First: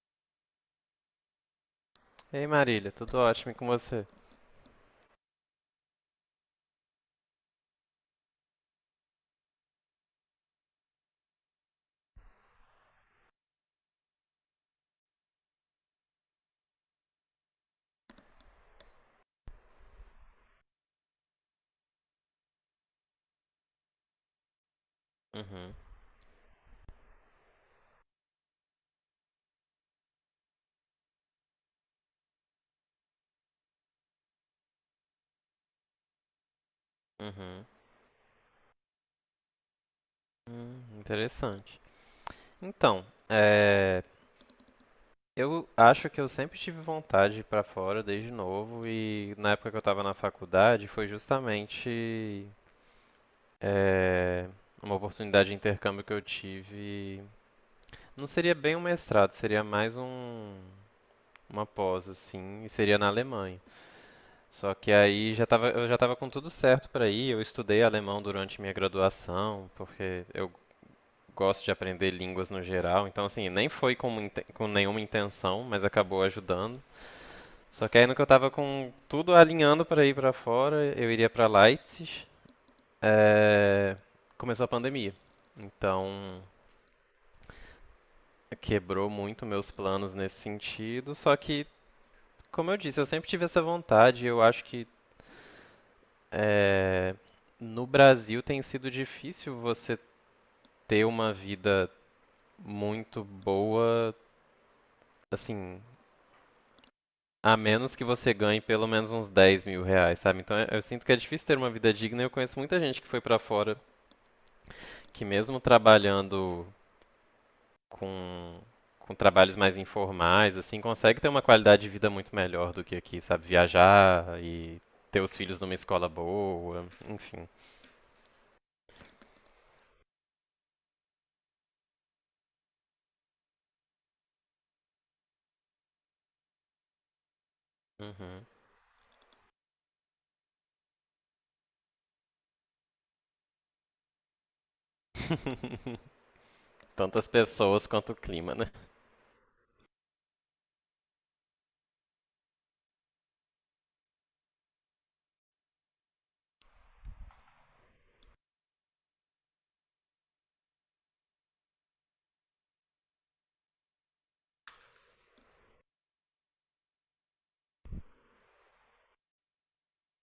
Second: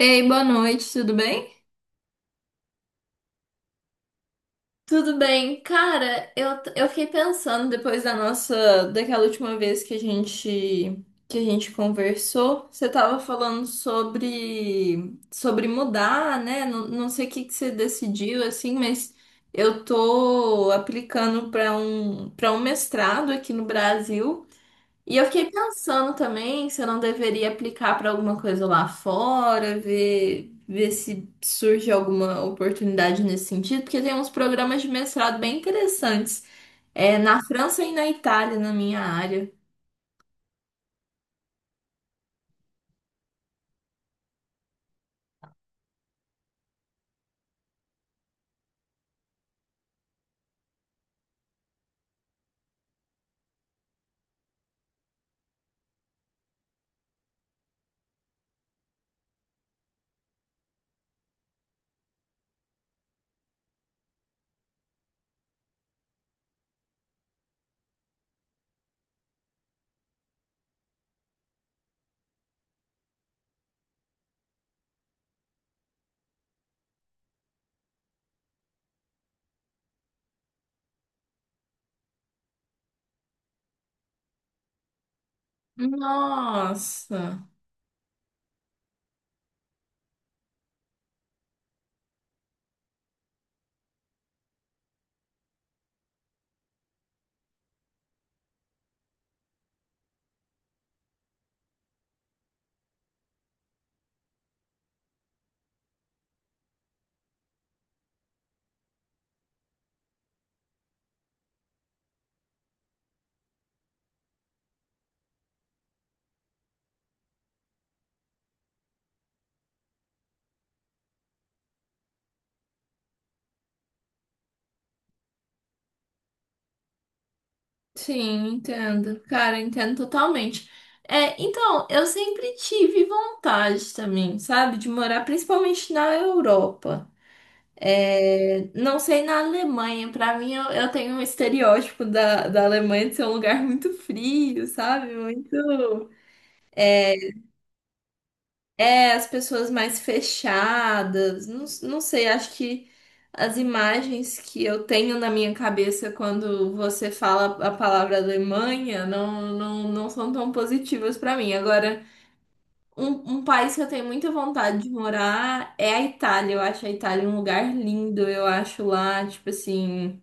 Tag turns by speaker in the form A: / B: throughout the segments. A: Ei, boa noite, tudo bem?
B: Ei Marília, tudo ótimo e com você?
A: Tudo bem, cara, eu fiquei pensando depois daquela última vez que a gente conversou, você tava falando sobre mudar, né? Não sei o que que você decidiu assim, mas eu tô aplicando para um mestrado aqui no Brasil. E eu fiquei
B: Uhum,
A: pensando também se eu não deveria aplicar para alguma coisa lá fora, ver se surge alguma oportunidade nesse sentido, porque tem uns programas de mestrado bem interessantes, na
B: uhum.
A: França e na Itália, na minha área.
B: Interessante. Então, eu acho que eu sempre tive vontade de ir pra fora desde novo e na época que eu tava na faculdade foi justamente é, uma oportunidade de intercâmbio que eu tive. Não seria bem um mestrado, seria mais um, uma pós assim, e seria na Alemanha. Só que aí já tava, eu já estava com tudo certo para ir. Eu estudei alemão durante minha graduação, porque eu gosto de aprender línguas no geral, então assim, nem foi com, com nenhuma intenção, mas acabou ajudando. Só que aí no que eu tava com tudo alinhando para ir para fora, eu iria para Leipzig, eh, começou a pandemia. Então,
A: Nossa,
B: quebrou muito meus planos nesse sentido, só que, como eu disse, eu sempre tive essa vontade, eu acho que eh, no Brasil tem sido difícil você ter uma vida muito boa, assim. A menos que você ganhe pelo menos uns R$ 10.000, sabe? Então eu sinto que é difícil ter uma vida digna. Eu conheço muita gente que foi pra fora, que mesmo trabalhando com, com trabalhos mais informais, assim, consegue ter uma qualidade de vida muito melhor do que aqui, sabe? Viajar e ter os filhos numa escola boa, enfim.
A: sim, entendo. Cara, entendo totalmente. É, então, eu sempre tive vontade também, sabe, de morar principalmente na Europa.
B: Uhum.
A: Não sei na Alemanha, pra mim eu tenho um estereótipo da Alemanha de ser um lugar muito frio, sabe? Muito.
B: Tanto as pessoas quanto o clima, né?
A: É, as pessoas mais fechadas, não sei, acho que as imagens que eu tenho na minha cabeça quando você fala a palavra Alemanha não são tão positivas pra mim. Agora, um país que eu tenho muita vontade de morar é a Itália. Eu acho a Itália um lugar lindo, eu acho lá, tipo assim.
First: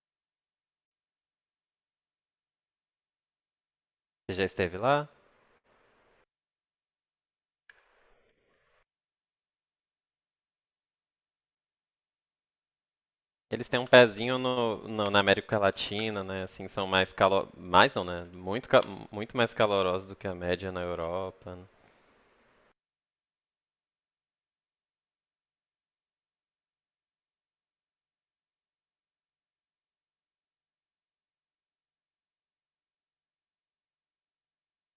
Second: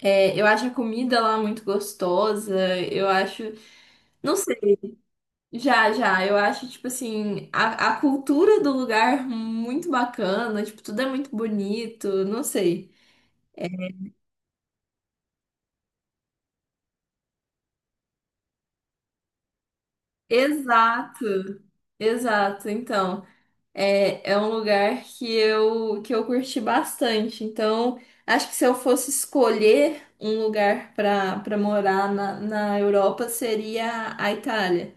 A: É, eu acho a comida lá muito gostosa. Eu acho.
B: Você
A: Não
B: já
A: sei,
B: esteve lá?
A: já, já. Eu acho, tipo assim, a cultura do lugar muito bacana. Tipo, tudo é muito bonito. Não sei.
B: Eles têm um pezinho no, na América Latina, né? Assim, são mais calor... Mais não, né? Muito, muito mais calorosos do que a média na Europa,
A: Exato,
B: né?
A: exato. Então, é, é um lugar que eu curti bastante. Então, acho que se eu fosse escolher um lugar para morar na Europa, seria a Itália.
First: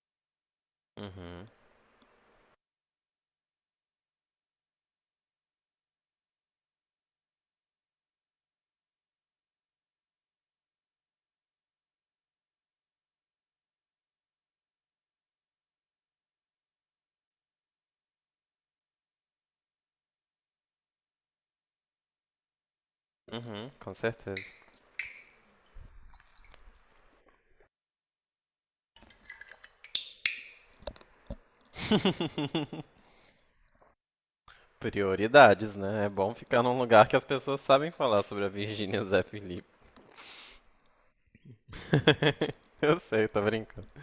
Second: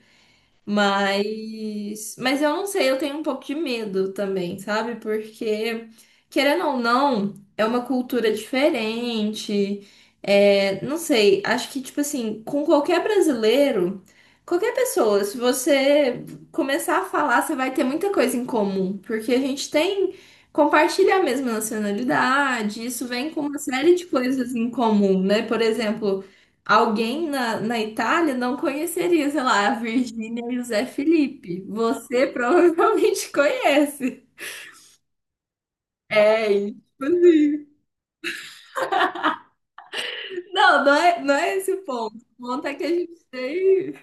B: Uhum.
A: Mas eu não sei, eu tenho um pouco de medo também, sabe? Porque, querendo ou não, é uma cultura diferente. É, não sei, acho que, tipo assim, com qualquer brasileiro, qualquer pessoa, se você começar a falar, você vai ter muita coisa em comum. Porque a gente tem, compartilha a mesma nacionalidade, isso vem com uma
B: Uhum,
A: série
B: com
A: de
B: certeza.
A: coisas em comum, né? Por exemplo. Alguém na Itália não conheceria, sei lá, a Virgínia e o Zé Felipe. Você provavelmente conhece.
B: Prioridades, né? É bom
A: É,
B: ficar num lugar que as pessoas sabem falar sobre a Virgínia Zé Felipe.
A: Não é esse o ponto. O ponto é que a
B: Eu
A: gente
B: sei, tô brincando.
A: tem,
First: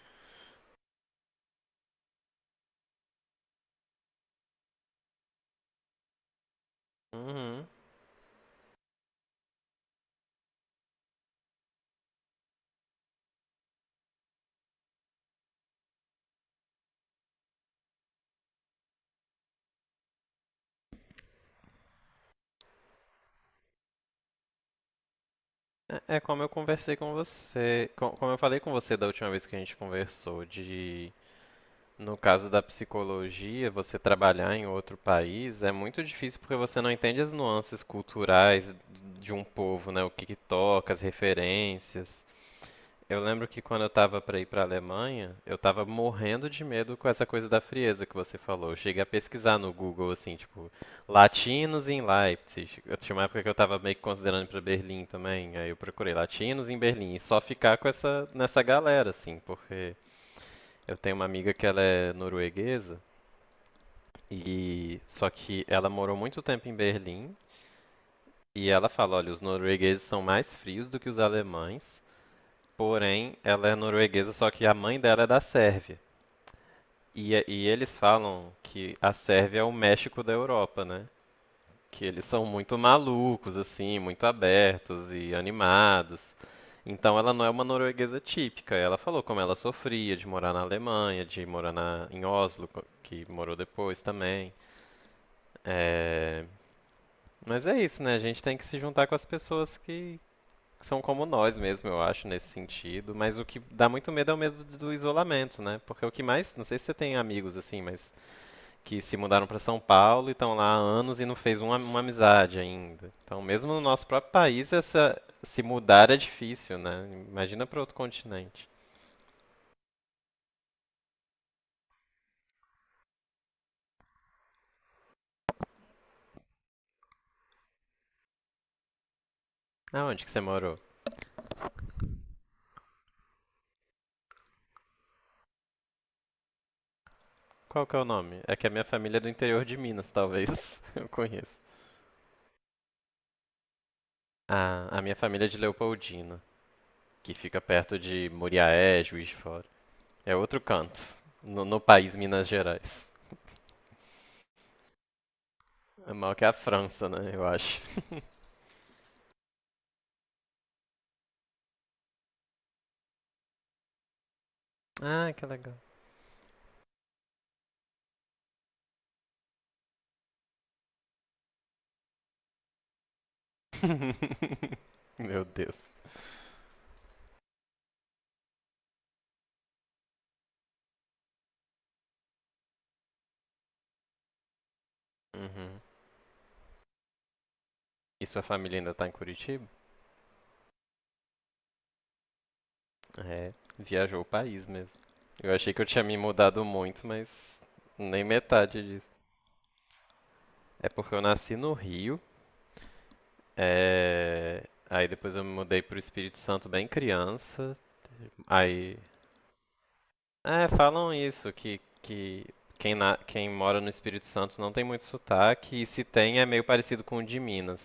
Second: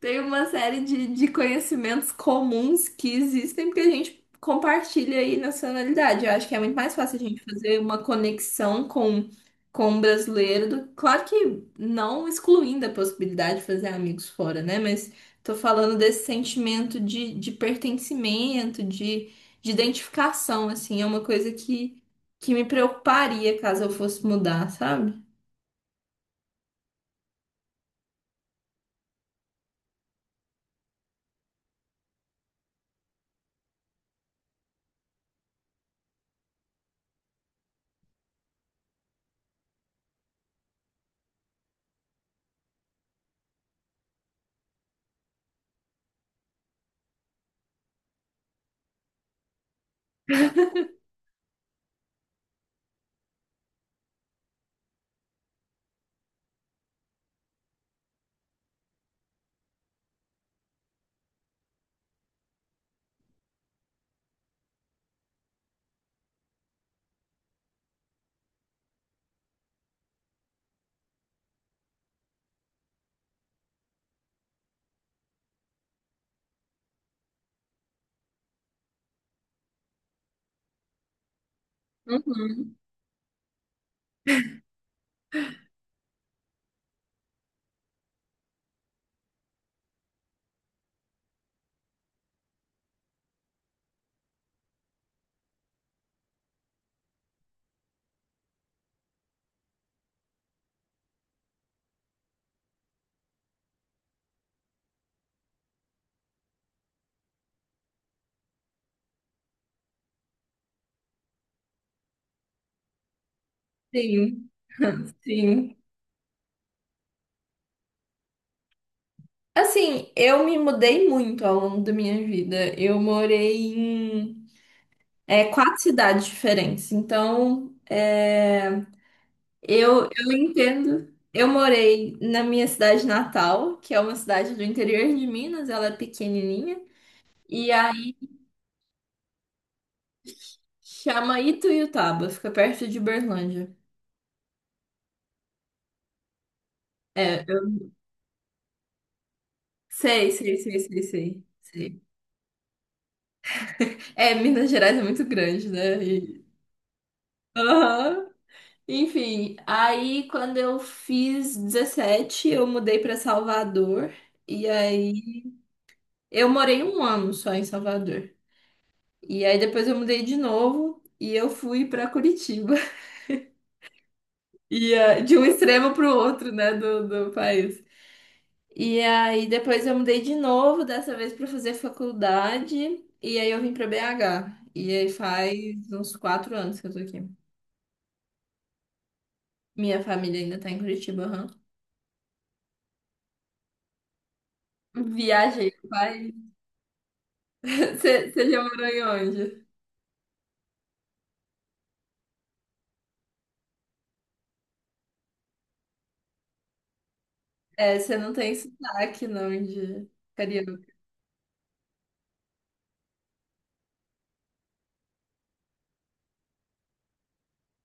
A: tem uma série de conhecimentos comuns que existem porque a gente compartilha aí nacionalidade. Eu acho que é muito mais fácil a gente
B: Uhum.
A: fazer uma conexão com um brasileiro. Do- claro que não excluindo a possibilidade de fazer amigos fora, né? Mas tô falando desse sentimento de pertencimento, de identificação, assim. É uma coisa que me preocuparia caso eu fosse mudar, sabe?
B: É como eu conversei com você, como eu falei com você da última vez que a gente conversou, de... No caso da psicologia, você trabalhar em outro país é muito difícil porque você não entende as nuances culturais de um povo, né? O que que toca, as referências. Eu lembro que quando eu tava pra ir pra Alemanha, eu tava morrendo de medo com essa coisa da frieza que você falou. Eu cheguei a pesquisar no Google, assim, tipo, latinos em Leipzig. Eu tinha uma época que eu tava meio que considerando ir pra Berlim também, aí eu procurei latinos em Berlim e só ficar com essa, nessa galera, assim, porque eu tenho uma amiga que ela é norueguesa, e só que ela morou muito tempo em Berlim, e ela fala, olha, os noruegueses são mais frios do que os alemães, porém ela é norueguesa, só que a mãe dela é da Sérvia. E, e eles falam que a Sérvia é o México da Europa, né? Que eles são
A: Uhum.
B: muito malucos, assim, muito abertos e animados. Então ela não é uma norueguesa típica. Ela falou como ela sofria de morar na Alemanha, de morar na, em Oslo, que morou depois também. É, mas é isso, né? A gente tem que se juntar com as pessoas que são como nós mesmo, eu acho, nesse sentido. Mas o que dá muito medo é o medo do isolamento, né? Porque o que mais, não sei se você tem amigos assim, mas que se mudaram para São Paulo e estão lá há anos e não fez uma amizade ainda. Então, mesmo no nosso próprio
A: Sim,
B: país, essa se
A: sim.
B: mudar é difícil, né? Imagina para outro continente.
A: Assim, eu me mudei muito ao longo da minha vida. Eu morei em 4 cidades diferentes. Então, é,
B: Aonde que
A: eu
B: você morou?
A: entendo. Eu morei na minha cidade natal, que é uma cidade do interior de Minas, ela é pequenininha. E
B: Qual que é o
A: aí
B: nome? É que a minha família é do interior de Minas, talvez eu
A: chama
B: conheço.
A: Ituiutaba, fica perto de Uberlândia.
B: Ah, a minha família é de Leopoldina, que
A: É,
B: fica
A: eu
B: perto de Muriaé, Juiz de Fora.
A: sei,
B: É
A: sei,
B: outro
A: sei,
B: canto,
A: sei, sei,
B: no, no
A: sei.
B: país Minas Gerais.
A: É, Minas Gerais é muito grande, né?
B: É mal
A: E...
B: que a França, né, eu acho.
A: Aham. Enfim, aí quando eu fiz 17 eu mudei para Salvador. E
B: Ah,
A: aí
B: que legal.
A: eu morei um ano só em Salvador. E aí depois eu mudei de novo e eu fui para Curitiba. E ah, de um
B: Meu Deus.
A: extremo para o outro, né, do país. E aí depois eu mudei de novo, dessa vez para fazer faculdade. E aí eu vim para BH. E aí faz
B: Uhum.
A: uns 4 anos que eu tô aqui.
B: E sua família ainda tá em Curitiba?
A: Minha família ainda tá em Curitiba, aham.
B: É, viajou o país mesmo. Eu
A: Viajei,
B: achei que eu tinha me mudado muito, mas nem
A: você já
B: metade
A: morou em
B: disso.
A: onde?
B: É porque eu nasci no Rio, aí depois eu me mudei pro Espírito Santo bem criança,
A: É, você não tem
B: aí...
A: sotaque, não, de
B: É,
A: carioca.
B: falam isso, que quem, quem mora no Espírito Santo não tem muito sotaque, e se tem é meio parecido com o de Minas.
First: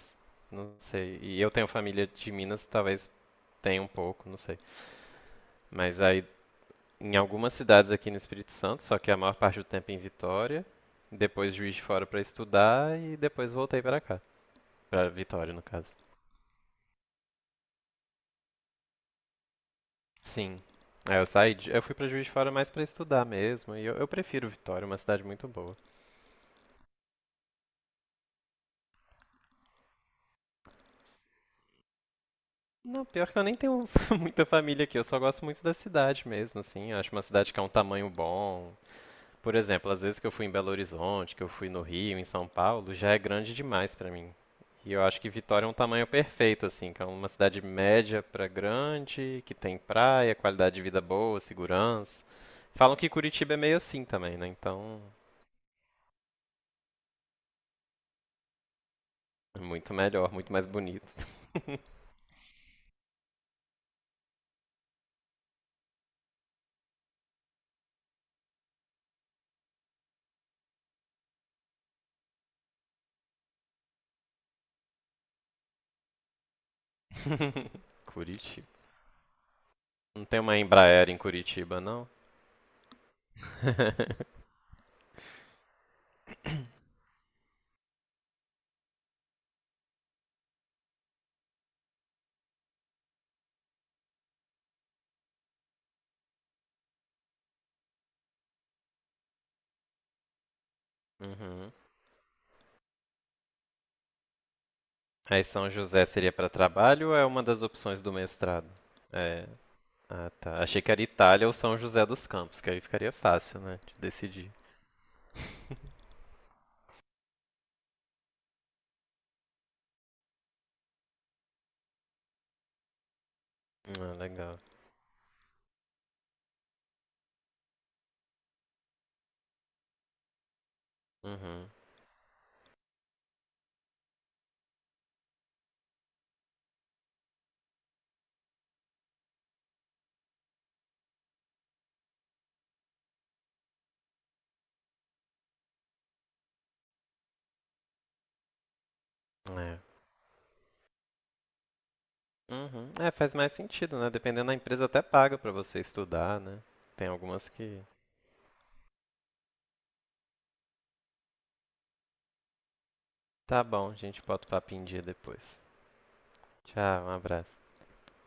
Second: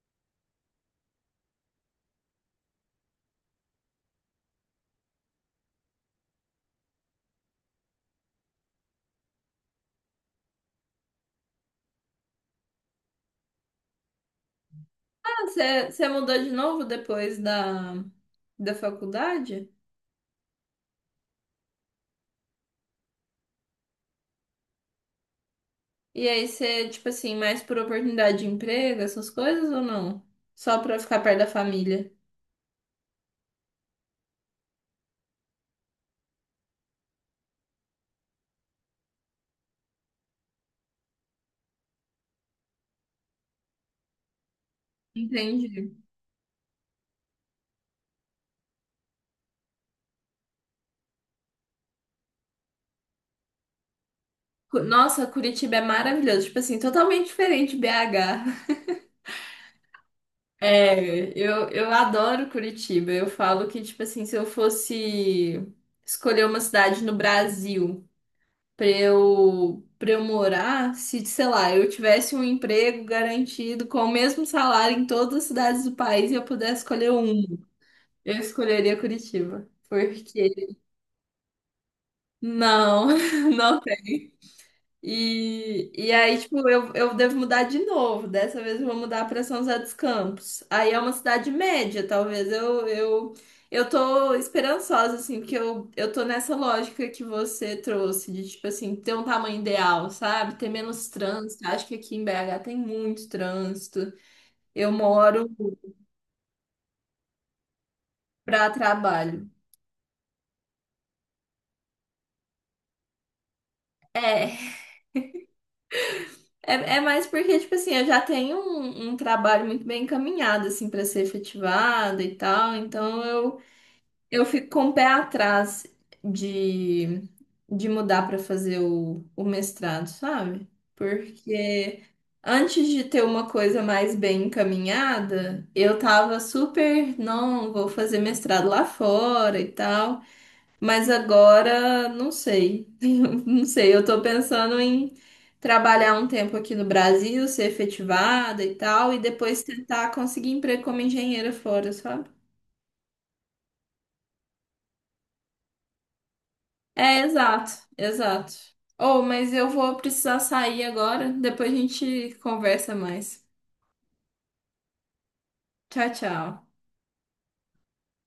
B: Não sei. E eu tenho família de Minas, talvez tenha um pouco, não sei. Mas aí, em algumas cidades aqui no Espírito Santo, só que a maior parte do tempo em Vitória, depois Juiz de Fora pra estudar e depois voltei pra cá, pra
A: Ah,
B: Vitória no
A: você
B: caso.
A: você mudou de novo depois da faculdade?
B: Sim. Aí eu saí, de, eu fui pra Juiz de Fora mais pra estudar mesmo, e eu prefiro Vitória, é uma cidade muito boa.
A: E aí você, tipo assim, mais por oportunidade de emprego, essas coisas ou não? Só pra ficar perto da família?
B: Não, pior que eu nem tenho muita família aqui, eu só gosto muito da cidade mesmo, assim. Eu acho uma cidade que é um tamanho bom. Por exemplo, às vezes que eu fui em Belo Horizonte, que eu fui no Rio, em São Paulo, já é grande demais pra mim. E eu acho que Vitória é um
A: Entendi.
B: tamanho perfeito, assim, que é uma cidade média pra grande, que tem praia, qualidade de vida boa, segurança. Falam que Curitiba é meio assim também, né? Então,
A: Nossa, Curitiba é maravilhoso. Tipo assim, totalmente diferente de BH.
B: é muito melhor, muito mais bonito.
A: É, eu adoro Curitiba. Eu falo que, tipo assim, se eu fosse escolher uma cidade no Brasil. Pra eu morar, se, sei lá, eu tivesse um emprego garantido com o mesmo salário em todas as cidades do país e eu pudesse escolher um, eu
B: Curitiba.
A: escolheria Curitiba.
B: Não tem uma
A: Porque
B: Embraer em Curitiba, não?
A: não, não Tipo, eu devo mudar de novo. Dessa vez eu vou mudar para São José dos Campos. Aí é uma cidade média, talvez. Eu tô esperançosa, assim, porque eu tô nessa lógica que você trouxe, de, tipo assim, ter um tamanho ideal, sabe? Ter menos trânsito.
B: Uhum.
A: Acho que aqui em BH tem muito trânsito. Eu
B: Aí
A: moro
B: São José seria para trabalho ou é uma das opções do mestrado?
A: para
B: É.
A: trabalho.
B: Ah, tá. Achei que era Itália ou São José dos Campos, que aí ficaria fácil, né, de decidir.
A: É, é mais porque, tipo assim, eu já tenho um trabalho muito bem encaminhado, assim, para ser efetivado e tal, então
B: Ah,
A: eu
B: legal.
A: fico com o pé atrás de, de mudar para fazer o mestrado, sabe?
B: Uhum.
A: Porque antes de ter uma coisa mais bem encaminhada, eu tava super, não, vou fazer mestrado lá fora e tal. Mas agora, não sei. Não sei, eu tô pensando em trabalhar um tempo aqui no Brasil, ser efetivada e tal, e depois
B: É.
A: tentar conseguir emprego como engenheira fora, sabe?
B: Uhum. É, faz mais sentido, né? Dependendo da empresa até paga para você estudar, né? Tem
A: É,
B: algumas
A: exato,
B: que...
A: exato. Oh, mas eu vou precisar sair agora, depois a gente conversa mais.
B: Tá bom, a gente bota o papo em dia depois.
A: Tchau, tchau.
B: Tchau, um abraço.